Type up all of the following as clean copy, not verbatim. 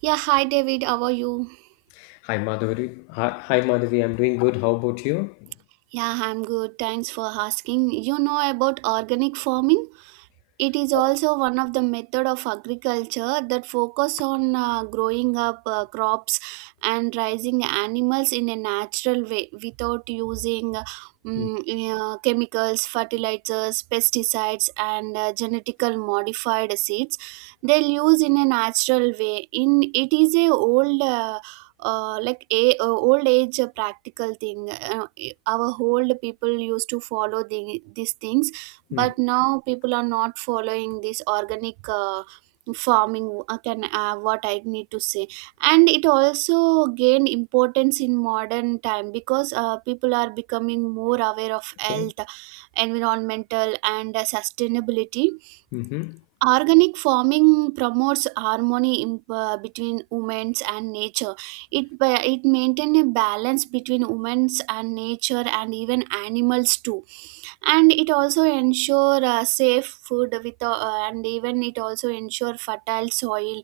Yeah, hi David, how are you? Hi Madhuri. Hi Madhavi. I'm doing good. How about you? Yeah, I'm good. Thanks for asking. You know about organic farming? It is also one of the method of agriculture that focus on growing up crops and raising animals in a natural way without using mm, chemicals, fertilizers, pesticides, and genetically modified seeds. They'll use in a natural way. In it is a old. Like a old age practical thing. Our old people used to follow these things, Mm-hmm. but now people are not following this organic farming. Can what I need to say, and it also gained importance in modern time because people are becoming more aware of Okay. health, environmental, and sustainability. Mm-hmm. Organic farming promotes harmony between humans and nature. It maintains a balance between humans and nature, and even animals too. And it also ensure safe food with and even it also ensure fertile soil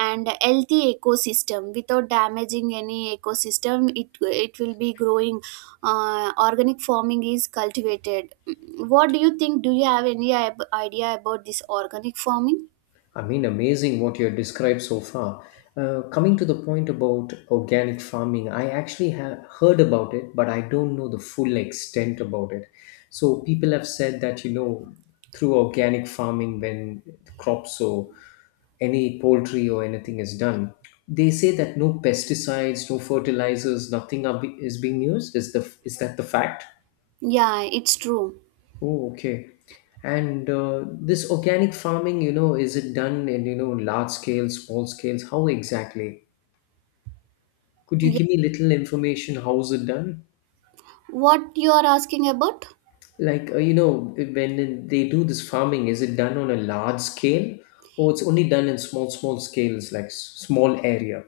and healthy ecosystem without damaging any ecosystem. It will be growing. Organic farming is cultivated. What do you think? Do you have any idea about this organic farming? I mean, amazing what you have described so far. Coming to the point about organic farming, I actually have heard about it, but I don't know the full extent about it. So people have said that, you know, through organic farming, when crops or any poultry or anything is done, they say that no pesticides, no fertilizers, nothing is being used. Is that the fact? Yeah, it's true. Oh, okay. And this organic farming, you know, is it done in, you know, large scales, small scales? How exactly? Could you Yeah. give me little information? How is it done? What you are asking about? Like, you know, when they do this farming, is it done on a large scale or it's only done in small, small scales, like small area?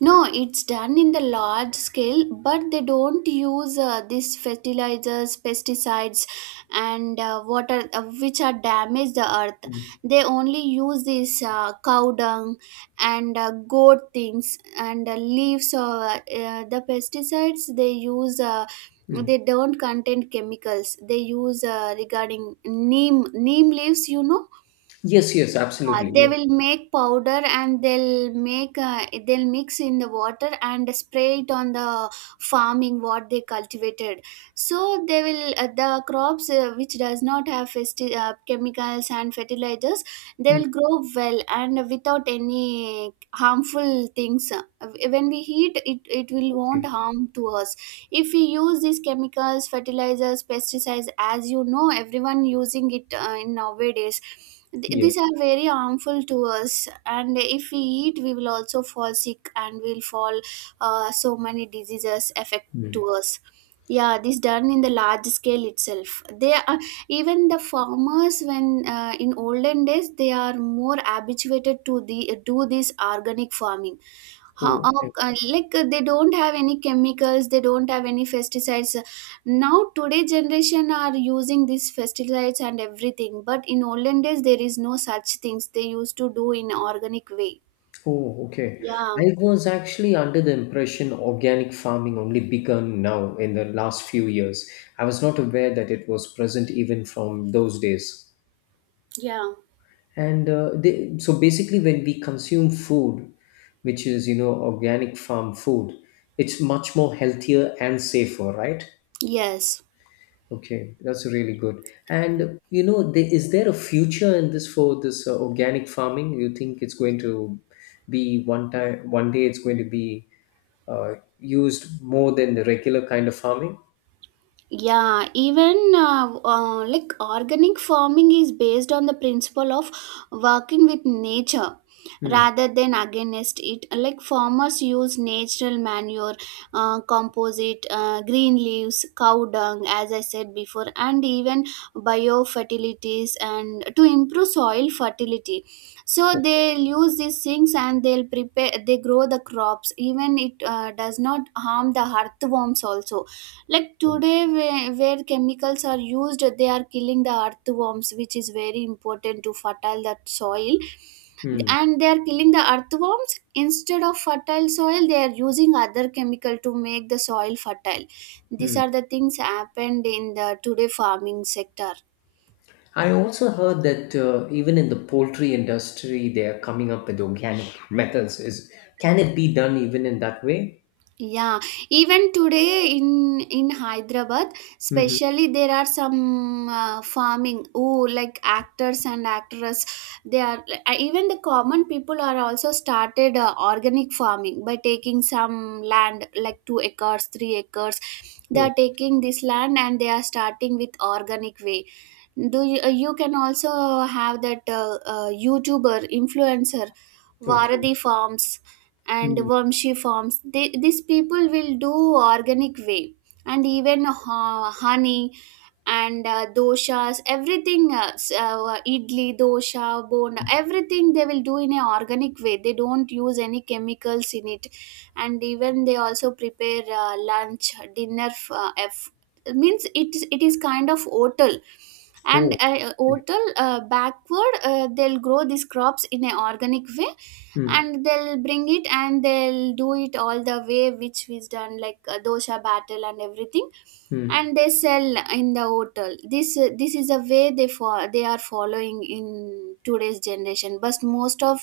No, it's done in the large scale, but they don't use these fertilizers, pesticides, and water, which are damage the earth. Mm, They only use this cow dung and goat things and leaves of the pesticides. They use. Mm. They don't contain chemicals. They use, regarding neem leaves. You know, Yes, yes, absolutely. they Yes. will make powder and they'll mix in the water and spray it on the farming what they cultivated. So they will, the crops, which does not have chemicals and fertilizers, they Mm, will grow well and without any harmful things. Uh, when we eat it will won't okay. harm to us. If we use these chemicals, fertilizers, pesticides, as you know, everyone using it in nowadays, these Yes. are very harmful to us, and if we eat, we will also fall sick, and we'll fall so many diseases affect Mm. to us. Yeah, this done in the large scale itself. They are, even the farmers, when in olden days, they are more habituated to the do this organic farming. how, Oh, how okay. Like, they don't have any chemicals, they don't have any pesticides. Now today generation are using these pesticides and everything, but in olden days there is no such things. They used to do in organic way. Oh, okay. Yeah. I was actually under the impression organic farming only begun now in the last few years. I was not aware that it was present even from those days. Yeah. And so basically, when we consume food, which is, you know, organic farm food, it's much more healthier and safer, right? Yes. Okay, that's really good. And you know, is there a future in this for this organic farming? You think it's going to be one time, one day it's going to be uh, used more than the regular kind of farming? Yeah, even like organic farming is based on the principle of working with nature Hmm. rather than against it, like farmers use natural manure, composite, green leaves, cow dung, as I said before, and even biofertilities, and to improve soil fertility. So Okay. they'll use these things and they'll prepare, they grow the crops, even it does not harm the earthworms also, like today, where chemicals are used, they are killing the earthworms, which is very important to fertile that soil. Hmm. And they are killing the earthworms instead of fertile soil. They are using other chemical to make the soil fertile. These Hmm. are the things happened in the today farming sector. I also heard that even in the poultry industry, they are coming up with organic methods. Is Can it be done even in that way? Yeah, even today in Hyderabad Hmm. especially, there are some farming who like actors and actresses. They are, even the common people are also started organic farming by taking some land, like 2 acres, 3 acres. They Oh, are taking this land and they are starting with organic way. You can also have that youtuber influencer okay. Varadi Farms and Hmm. Vamshi Farms. These people will do organic way, and even honey and doshas, everything, idli, dosha, bonda, everything they will do in a organic way. They don't use any chemicals in it. And even they also prepare lunch, dinner, means, it is kind of hotel. And Oh, okay. hotel backward, they'll grow these crops in an organic way, Hmm. and they'll bring it and they'll do it all the way which was done, like dosha, battle, and everything, Hmm. and they sell in the hotel. This is a way they, for they are following in today's generation, but most of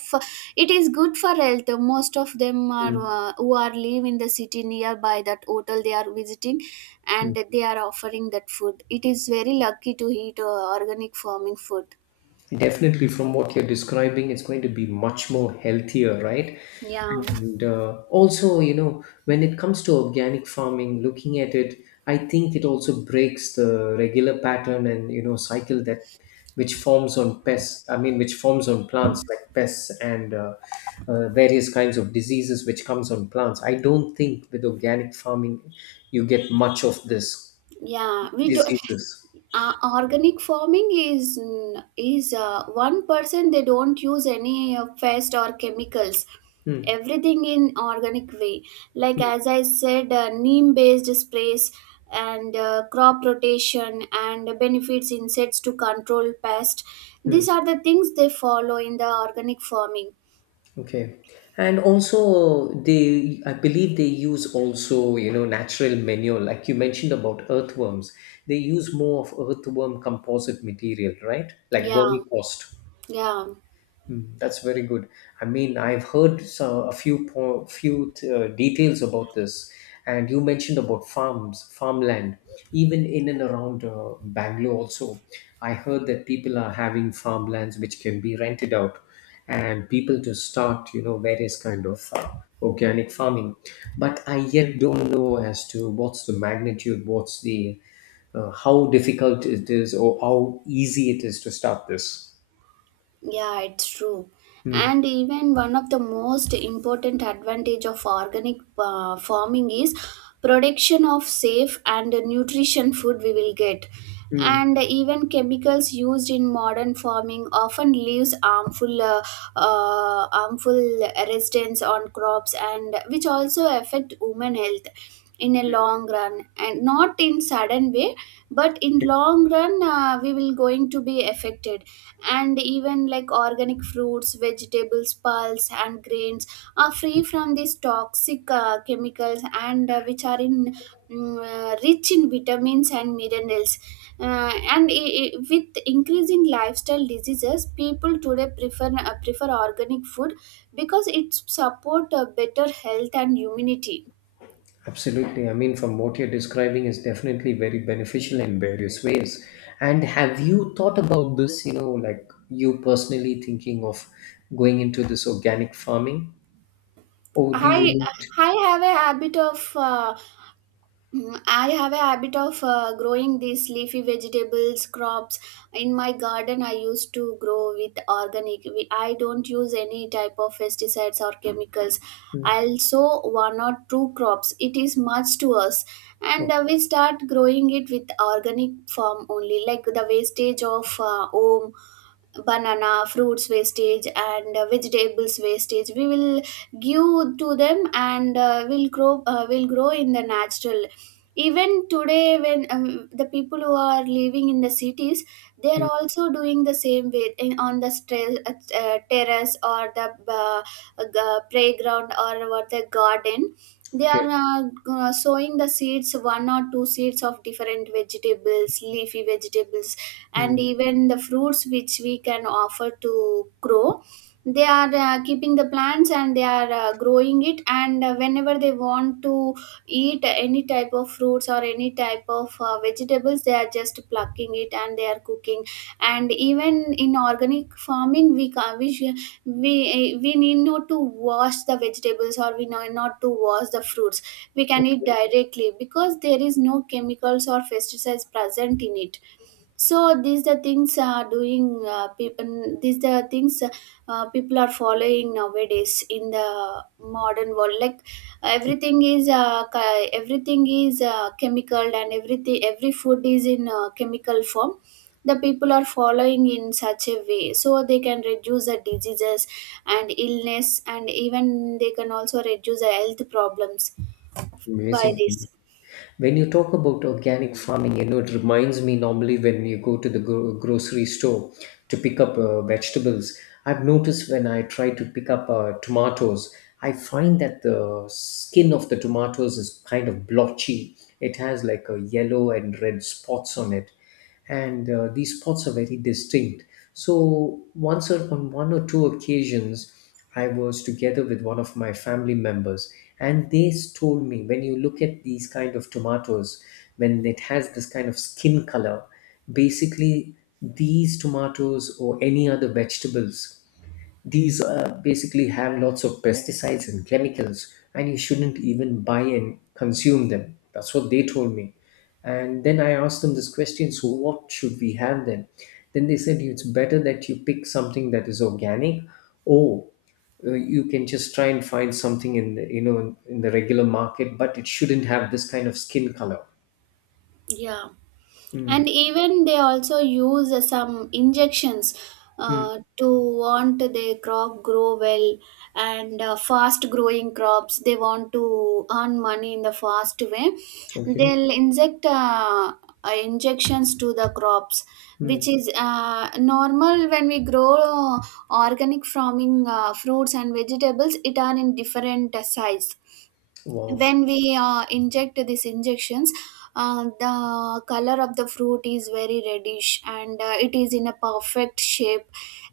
it is good for health. Most of them are Hmm. Who are live in the city nearby that hotel, they are visiting, Hmm. and they are offering that food. It is very lucky to eat organic farming food. Definitely, from what you're describing, it's going to be much more healthier, right? Yeah. And also, you know, when it comes to organic farming, looking at it, I think it also breaks the regular pattern and, you know, cycle that which forms on pests. I mean, which forms on plants like pests and various kinds of diseases which comes on plants. I don't think with organic farming you get much of this Yeah, we do. diseases. Organic farming is, one person, they don't use any pest or chemicals, Hmm. everything in organic way, like as I said, neem based sprays and crop rotation and benefits insects to control pest. Hmm. These are the things they follow in the organic farming. Okay. And also, they, I believe they use also, you know, natural manure. Like you mentioned about earthworms. They use more of earthworm composite material, right? Like Yeah. vermicost. Yeah. Mm. That's very good. I mean, I've heard so, a few po few details about this, and you mentioned about farms, farmland, even in and around Bangalore also. I heard that people are having farmlands which can be rented out, and people to start, you know, various kind of organic farming. But I yet don't know as to what's the magnitude, what's the how difficult it is, or how easy it is to start this. Yeah, it's true. Mm. And even one of the most important advantage of organic farming is production of safe and nutrition food, we will get. Mm. And even chemicals used in modern farming often leaves harmful residents on crops, and which also affect women health in a long run and not in sudden way, but in long run we will going to be affected. And even like organic fruits, vegetables, pulse, and grains are free from these toxic chemicals, and which are rich in vitamins and minerals. And with increasing lifestyle diseases, people today prefer, prefer organic food, because it support better health and immunity. Absolutely. I mean, from what you're describing is definitely very beneficial in various ways. And have you thought about this, you know, like you personally thinking of going into this organic farming? Or do you I need? I have a habit of uh, I have a habit of growing these leafy vegetables crops in my garden. I used to grow with organic. I don't use any type of pesticides or chemicals. Mm, I'll sow one or two crops. It is much to us, and o- we start growing it with organic form only, like the wastage of home, banana fruits wastage and vegetables wastage, we will give to them, and will grow, will grow in the natural. Even today, when the people who are living in the cities, they are mm, also doing the same way on the terrace or the playground or what the garden. They are Okay. Sowing the seeds, one or two seeds of different vegetables, leafy vegetables, and Mm, even the fruits which we can offer to grow. They are keeping the plants and they are growing it, and whenever they want to eat any type of fruits or any type of vegetables, they are just plucking it and they are cooking. And even in organic farming, we ca- we sh- we, eh, we need not to wash the vegetables, or we know not to wash the fruits. We can eat okay. directly because there is no chemicals or pesticides present in it. So these the things are doing, people, these the things, people are following nowadays in the modern world, like everything is everything is chemical, and everything, every food is in chemical form. The people are following in such a way so they can reduce the diseases and illness, and even they can also reduce the health problems by Amazing. this. When you talk about organic farming, you know, it reminds me normally when you go to the grocery store to pick up vegetables. I've noticed when I try to pick up tomatoes, I find that the skin of the tomatoes is kind of blotchy. It has like a yellow and red spots on it, and these spots are very distinct. So once or on one or two occasions, I was together with one of my family members, and they told me when you look at these kind of tomatoes, when it has this kind of skin color, basically these tomatoes or any other vegetables, these basically have lots of pesticides and chemicals, and you shouldn't even buy and consume them. That's what they told me. And then I asked them this question: so, what should we have then? Then they said it's better that you pick something that is organic, or you can just try and find something in you know, in the regular market, but it shouldn't have this kind of skin color. Yeah. And Mm, even they also use some injections mm, to want their crop grow well, and fast growing crops, they want to earn money in the fast way. okay. They'll inject injections to the crops, which Mm, is normal. When we grow organic farming fruits and vegetables, it are in different size. wow. When we inject these injections, the color of the fruit is very reddish and it is in a perfect shape.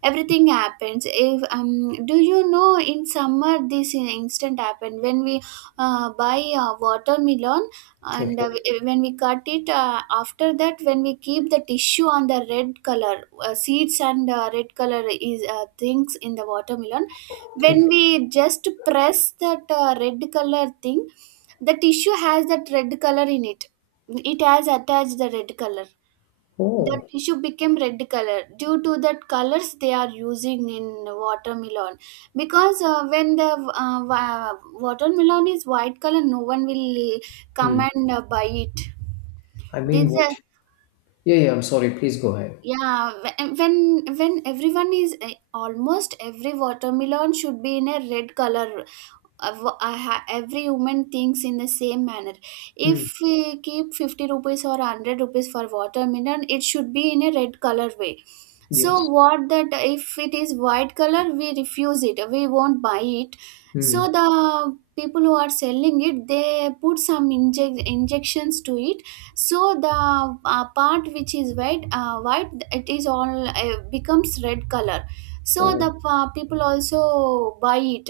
Everything happens if, do you know, in summer this instant happened when we buy watermelon, and Okay. when we cut it, after that, when we keep the tissue on the red color seeds, and red color is, things in the watermelon, Okay. when we just press that red color thing, the tissue has that red color in it has attached the red color, the Oh. tissue became red color due to that colors they are using in watermelon. Because when the watermelon is white color, no one will come Mm. and buy it. I This. mean, what. Are. Yeah, yeah, I'm sorry. Please go ahead. Yeah, when everyone almost every watermelon should be in a red color. Every human thinks in the same manner. Mm. If we keep 50 rupees or 100 rupees for watermelon, it should be in a red color way. So Yes. what that if it is white color, we refuse it. We won't buy it. So Mm. the people who are selling it, they put some injections to it so the part which is white, white it is all becomes red color. So Oh. the people also buy it.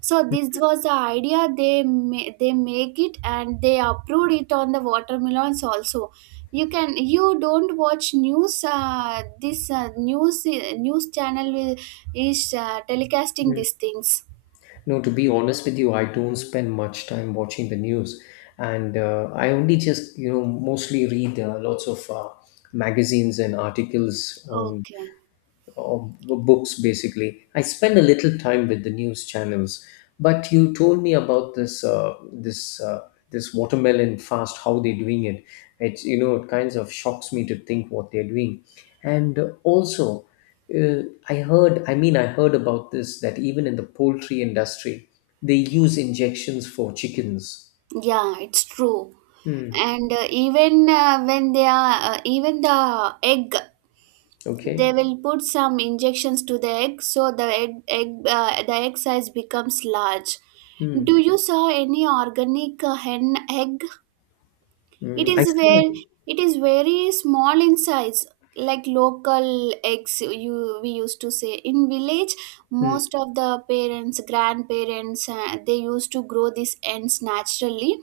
So this was the idea they they make it and they approved it on the watermelons also. You can you don't watch news. This news channel will, is telecasting Mm. these things. No, to be honest with you, I don't spend much time watching the news, and I only just, you know, mostly read lots of magazines and articles on Okay. or books basically. I spend a little time with the news channels, but you told me about this this watermelon fast, how they're doing it. It's, you know, it kinds of shocks me to think what they're doing, and also. Uh, I heard, I mean, I heard about this that even in the poultry industry, they use injections for chickens. Yeah, it's true. Hmm. And even when they are, even the egg, they Okay. will put some injections to the egg so the egg size becomes large. Do Hmm. you saw any organic hen egg? Hmm. It I is see. where it is very small in size, like local eggs you we used to say. In village, Hmm. most of the parents, grandparents, they used to grow these ends naturally.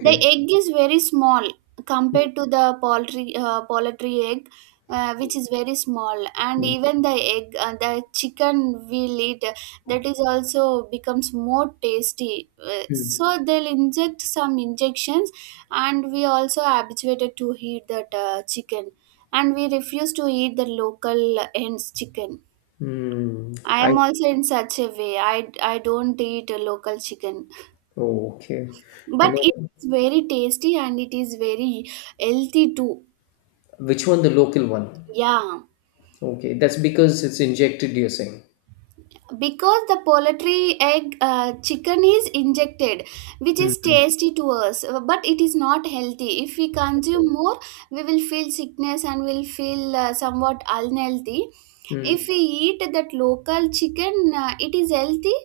The egg is very small compared to the poultry egg, which is very small. And Hmm. even the egg, the chicken we'll eat, that is also becomes more tasty. Hmm. So they'll inject some injections, and we also habituated to eat that chicken, and we refuse to eat the local hens chicken. Hmm. I I am also in such a way. I don't eat local chicken. Oh, okay. You But it know, is very tasty and it is very healthy too. which one? The local one. Yeah. Okay, that's because it's injected, you're saying. Because the poultry egg chicken is injected, which is Mm. tasty to us, but it is not healthy. If we consume more, we will feel sickness and will feel somewhat unhealthy. If we eat that local chicken, it is healthy,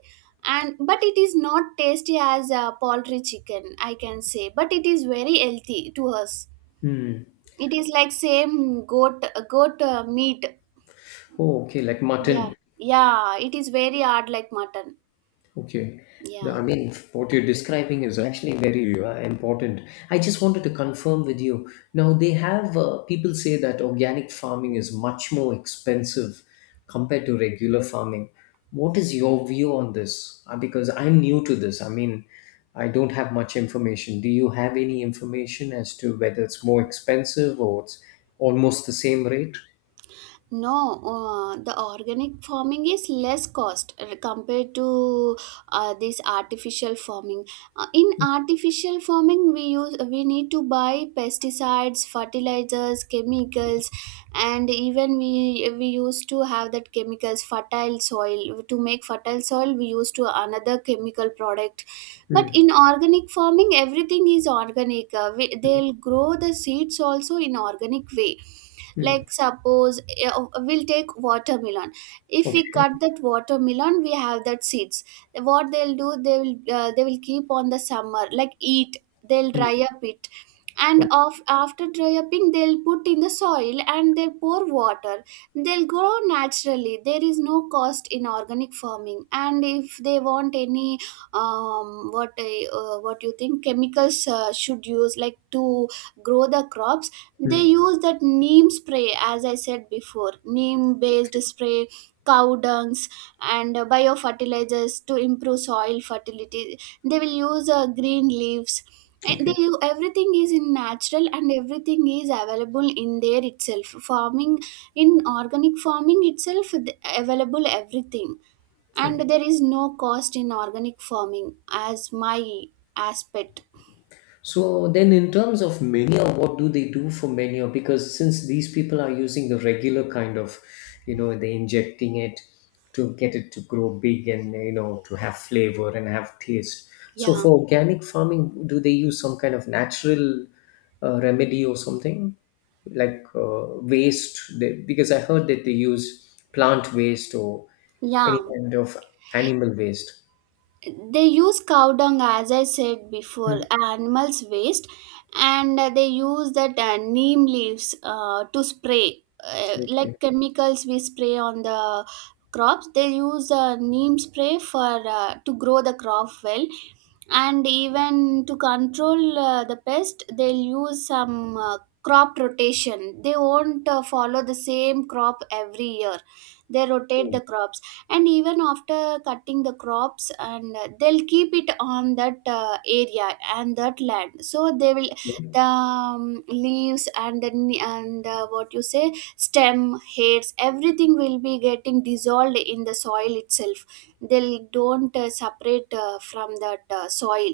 and but it is not tasty as poultry chicken, I can say. But it is very healthy to us. Mm. It is like same goat meat. Oh, okay, like Yeah, mutton. yeah. It is very hard like mutton. Okay. No, Yeah. I mean, what you're describing is actually very important. I just wanted to confirm with you. Now, they have people say that organic farming is much more expensive compared to regular farming. What is your view on this? Because I'm new to this. I mean, I don't have much information. Do you have any information as to whether it's more expensive or it's almost the same rate? No, the organic farming is less cost compared to this artificial farming. In artificial farming, we need to buy pesticides, fertilizers, chemicals, and even we used to have that chemicals fertile soil to make fertile soil. We used to another chemical product, but Mm, in organic farming, everything is organic. They'll grow the seeds also in organic way, mm. like suppose we'll take watermelon. If we Okay. cut that watermelon, we have that seeds. What they'll do, they will keep on the summer like eat, they'll Mm, dry mm. up it, and Okay. After dry upping they'll put in the soil and they pour water. They'll grow naturally. There is no cost in organic farming. And if they want any, what you think chemicals should use like to grow the crops, they Hmm. use that neem spray, as I said before, neem based spray, cow dungs, and biofertilizers to improve soil fertility. They will use green leaves, and Okay. Everything is in natural and everything is available in there itself farming, in organic farming itself available everything. Okay. And there is no cost in organic farming, as my aspect. So then, in terms of menu, what do they do for menu? Because since these people are using the regular kind of, you know, they're injecting it to get it to grow big and, you know, to have flavor and have taste. So Yeah, for organic farming, do they use some kind of natural remedy or something like waste? They, because I heard that they use plant waste or yeah, any kind of animal waste. they use cow dung, as I said before, Hmm. animals waste, and they use that neem leaves to spray, like Okay. chemicals we spray on the crops. They use neem spray for to grow the crop well. And even to control the pest, they'll use some crop rotation. They won't follow the same crop every year. They rotate the Oh, crops. And even after cutting the crops and they'll keep it on that area and that land, so they will the okay. Leaves and what you say stem hairs, everything will be getting dissolved in the soil itself. They don't separate from that soil.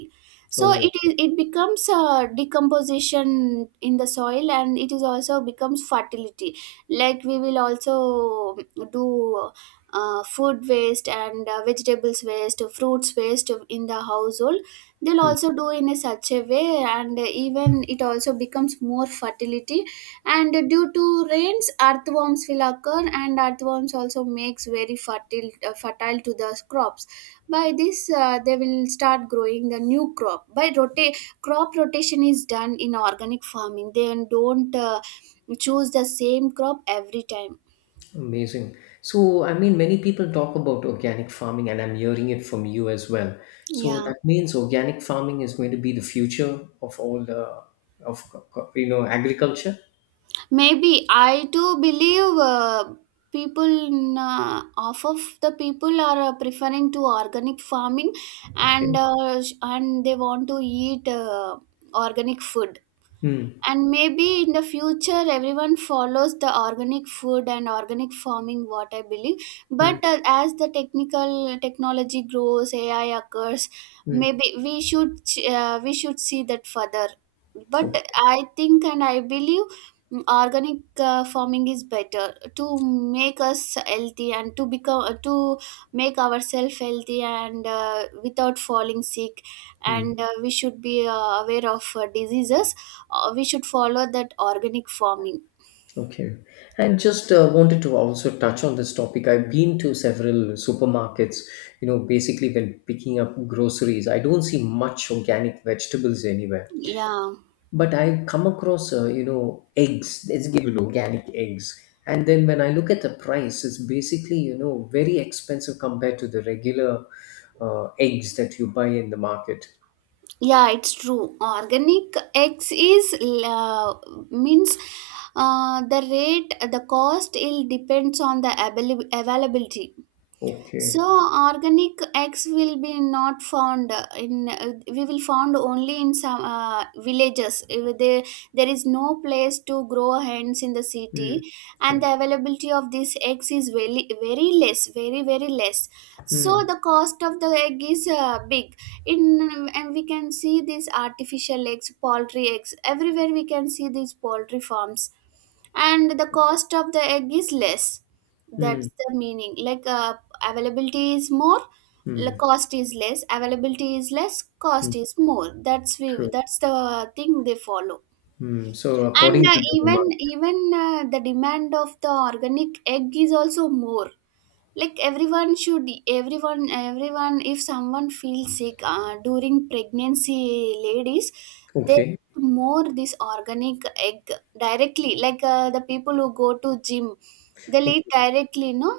So it Oh. Okay. is it becomes a decomposition in the soil, and it is also becomes fertility. Like we will also do food waste and vegetables waste, fruits waste in the household. They'll Hmm. also do in a such a way, and even it also becomes more fertility. And due to rains, earthworms will occur, and earthworms also makes very fertile, fertile to the crops. By this they will start growing the new crop by crop rotation. Is done in organic farming. They don't choose the same crop every time. Amazing. So, I mean, many people talk about organic farming, and I'm hearing it from you as well. So Yeah. that means organic farming is going to be the future of all the of, you know, agriculture. Maybe I too believe, people in, half of the people are preferring to organic farming, and Okay. And they want to eat organic food. Hmm. And maybe in the future everyone follows the organic food and organic farming, what I believe. Hmm. But as the technical technology grows, AI occurs, Hmm. maybe we should see that further. But Okay. I think and I believe, mm, organic farming is better to make us healthy and to become to make ourselves healthy and without falling sick. Hmm. And we should be aware of diseases. We should follow that organic farming. Okay. And just wanted to also touch on this topic. I've been to several supermarkets. You know, basically when picking up groceries, I don't see much organic vegetables anywhere, Yeah, but I come across, you know, eggs. It's given organic eggs, and then when I look at the price, it's basically, you know, very expensive compared to the regular eggs that you buy in the market. yeah, it's true. Organic eggs is, uh, means, the rate, the cost will depends on the availability. So Okay. organic eggs will be not found in we will found only in some villages. If There, there is no place to grow hens in the city, Mm. and Okay. the availability of these eggs is very very less, very very less. So Mm. the cost of the egg is big. In and we can see these artificial eggs, poultry eggs everywhere. We can see these poultry farms, and the cost of the egg is less, that's Mm. the meaning. Like availability is more, the Mm. cost is less. Availability is less, cost Mm. is more. That's we. True. That's the thing they follow. Mm. So And according to the even demand. even the demand of the organic egg is also more. Like everyone should everyone Everyone, if someone feels sick during pregnancy, ladies, they Okay. eat more this organic egg directly. Like the people who go to gym, they'll eat Okay. directly. No,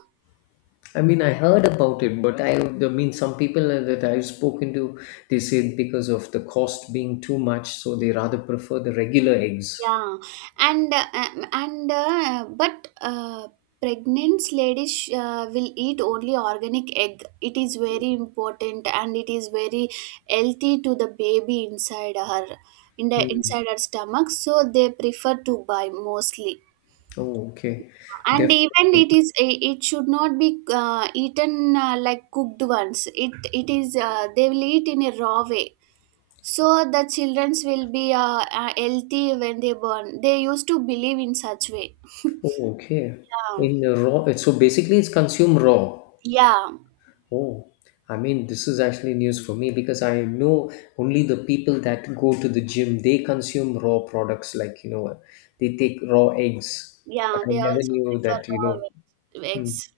I mean, I heard about it, but I mean, some people that I've spoken to, they say because of the cost being too much, so they rather prefer the regular eggs. yeah, and but pregnant ladies will eat only organic egg. It is very important and it is very healthy to the baby inside her, in the Hmm. inside her stomach. So they prefer to buy mostly. Oh, okay. And even Definitely. It should not be eaten like cooked ones. It is they will eat in a raw way. So the childrens will be healthy when they born. They used to believe in such way. Oh, okay. Yeah, In a raw, so basically it's consumed raw. yeah, Oh, I mean, this is actually news for me because I know only the people that go to the gym, they consume raw products like, you know, they take raw eggs. But yeah. I They never also knew prefer that, you raw know, veg. hmm. Vegs.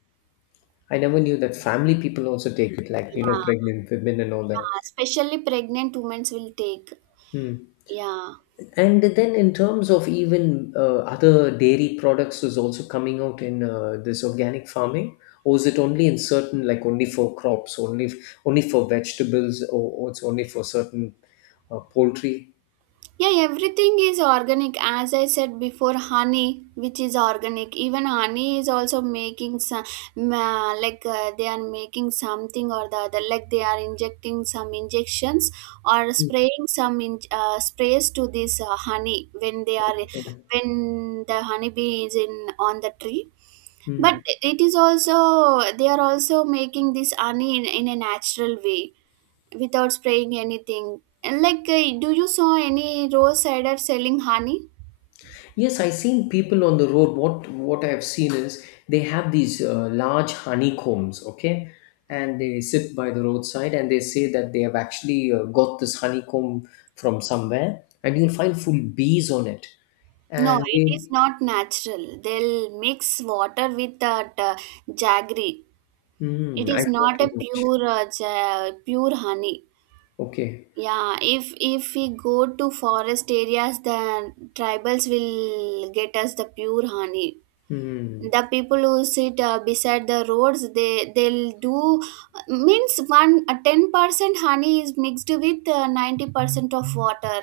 I never knew that family people also take it, like, you know, Yeah, pregnant women and all that. yeah. Especially pregnant women will take. Hmm. Yeah. And then, in terms of even other dairy products, is also coming out in this organic farming, or is it only in certain, like only for crops, only for vegetables, or it's only for certain poultry? Yeah, everything is organic. As I said before, honey, which is organic. Even honey is also making some, ma like they are making something or the other. Like they are injecting some injections or spraying some sprays to this honey when they are, when the honeybee is in on the tree. But Mm. it is also, they are also making this honey in a natural way without spraying anything. And like, do you saw any rose cider selling honey? Yes, I've seen people on the road. What I've seen is they have these large honeycombs, okay, and they sit by the roadside and they say that they have actually got this honeycomb from somewhere, and you'll find full bees on it. No, And it they, is not natural. They'll mix water with that jaggery. It mm, I is thought not too a much. pure pure honey. Okay. Yeah, if we go to forest areas, the tribals will get us the pure honey. Hmm. The people who sit beside the roads, they'll do means one 10% honey is mixed with 90% of water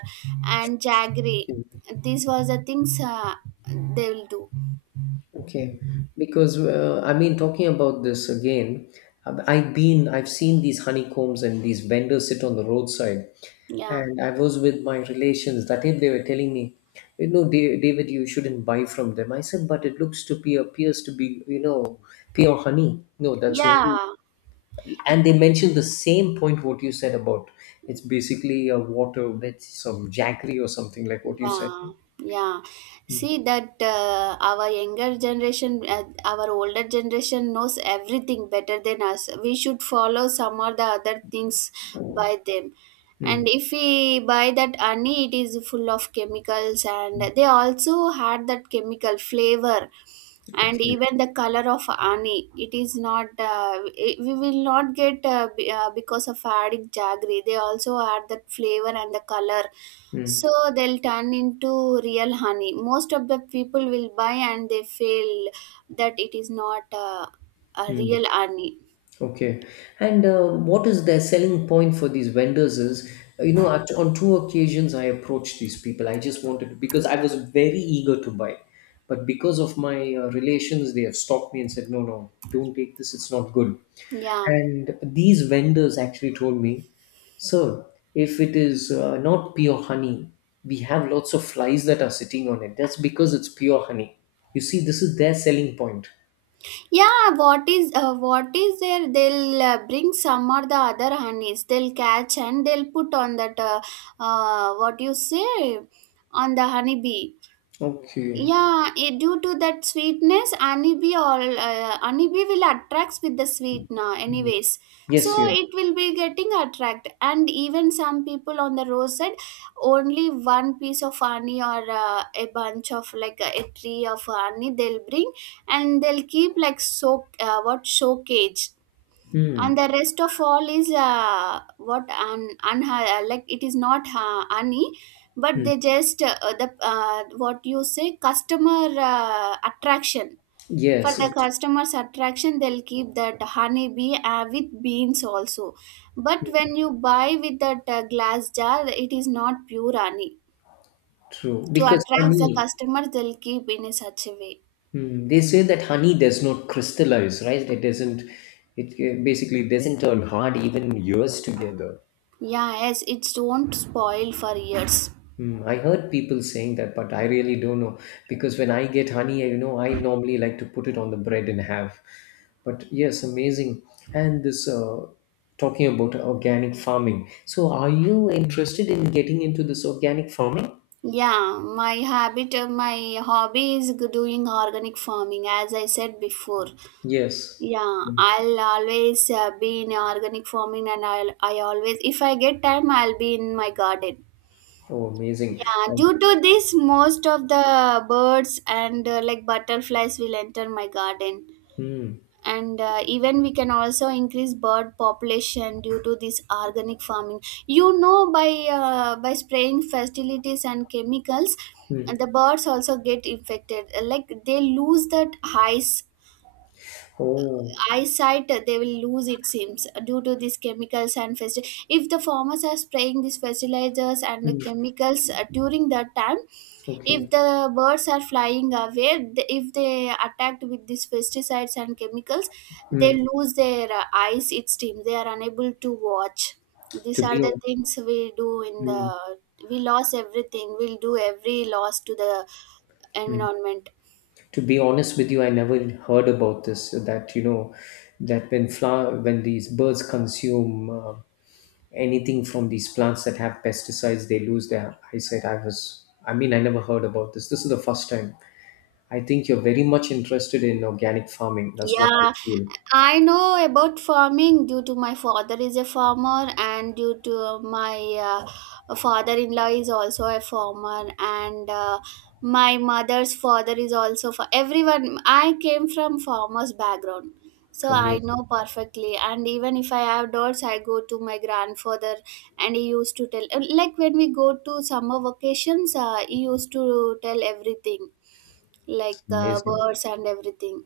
and jaggery. Okay. These was the things they will do. Okay. Because I mean, talking about this again, I've seen these honeycombs and these vendors sit on the roadside. Yeah, And I was with my relations. That if they were telling me, you know, David, you shouldn't buy from them. I said, but it looks to be, appears to be, you know, pure honey. No, that's only. yeah, And they mentioned the same point what you said about it's basically a water with some jaggery or something like what you said. yeah, yeah. Mm. See that our older generation knows everything better than us. We should follow some or the other things by them. Mm. And if we buy that honey, it is full of chemicals, and they also had that chemical flavor. And Okay. even the color of honey, it is not we will not get, because of adding jaggery they also add that flavor and the color. Mm. So they'll turn into real honey. Most of the people will buy, and they feel that it is not a Mm. real honey. Okay, and what is their selling point for these vendors is, you know, at, on two occasions I approached these people. I just wanted to, because I was very eager to buy, but because of my relations, they have stopped me and said, no, no, don't take this, it's not good. Yeah, And these vendors actually told me, sir, if it is not pure honey, we have lots of flies that are sitting on it. That's because it's pure honey. You see, this is their selling point. yeah. What is what is there, they'll bring some or the other honeys, they'll catch and they'll put on that what you say on the honeybee. Okay. Yeah, it, due to that sweetness honeybee or honeybee will attracts with the sweet now anyways. So Yes, yes. it will be getting attract. And even some people on the roadside, only one piece of honey or a bunch of like a tree of honey they'll bring, and they'll keep like so what showcase, and Hmm. the rest of all is like it is not honey. But Hmm. they just the what you say customer attraction. For Yes, the it's customers attraction, they'll keep that honey bee with beans also. But when you buy with that glass jar, it is not pure honey. true. To Because attract the honey, customers, they'll keep in a such a way. hmm, they say that honey does not crystallize, right? It doesn't, it basically doesn't turn hard even years together. Yeah, yes, it won't spoil for years. Hmm, I heard people saying that, but I really don't know. Because when I get honey, you know, I normally like to put it on the bread and have. But yes, amazing. And this, talking about organic farming. So are you interested in getting into this organic farming? Yeah, my habit, my hobby is doing organic farming, as I said before. Yes. Yeah, I'll always be in organic farming, and I always, if I get time, I'll be in my garden. Oh, amazing. Yeah, Um, due to this, most of the birds and like butterflies will enter my garden, hmm. and even we can also increase bird population due to this organic farming. You know, by spraying fertilities and chemicals, Mm. the birds also get infected, like they lose that highs, Oh, eyesight they will lose, it seems, due to these chemicals and if the farmers are spraying these fertilizers and the mm. chemicals during that time, if Okay. the birds are flying away, if they attacked with these pesticides and chemicals, they Mm. lose their eyes, it seems, they are unable to watch. These To are be the hon- things we do in mm. the, we lost everything, we'll do every loss to the Mm. environment. To be honest with you, I never heard about this. That, you know, that when when these birds consume anything from these plants that have pesticides, they lose their eyesight. I was, I mean, I never heard about this. This is the first time. I think you're very much interested in organic farming. That's what I Yeah, feel. I know about farming due to my father is a farmer, and due to my father-in-law is also a farmer, and my mother's father is also, for everyone, I came from farmer's background. So I Amazing, know perfectly, and even if I have doubts, I go to my grandfather, and he used to tell like when we go to summer vacations he used to tell everything, like amazing. birds and everything.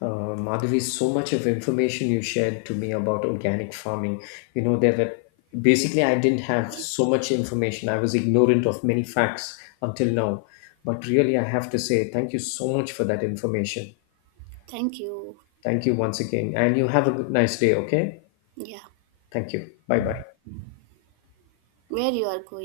Madhavi, so much of information you shared to me about organic farming. You know, there were basically I didn't have so much information. I was ignorant of many facts until now. But really, I have to say thank you so much for that information. Thank you. Thank you once again. And you have a nice day, okay? Yeah, Thank you. Bye bye. where you are going.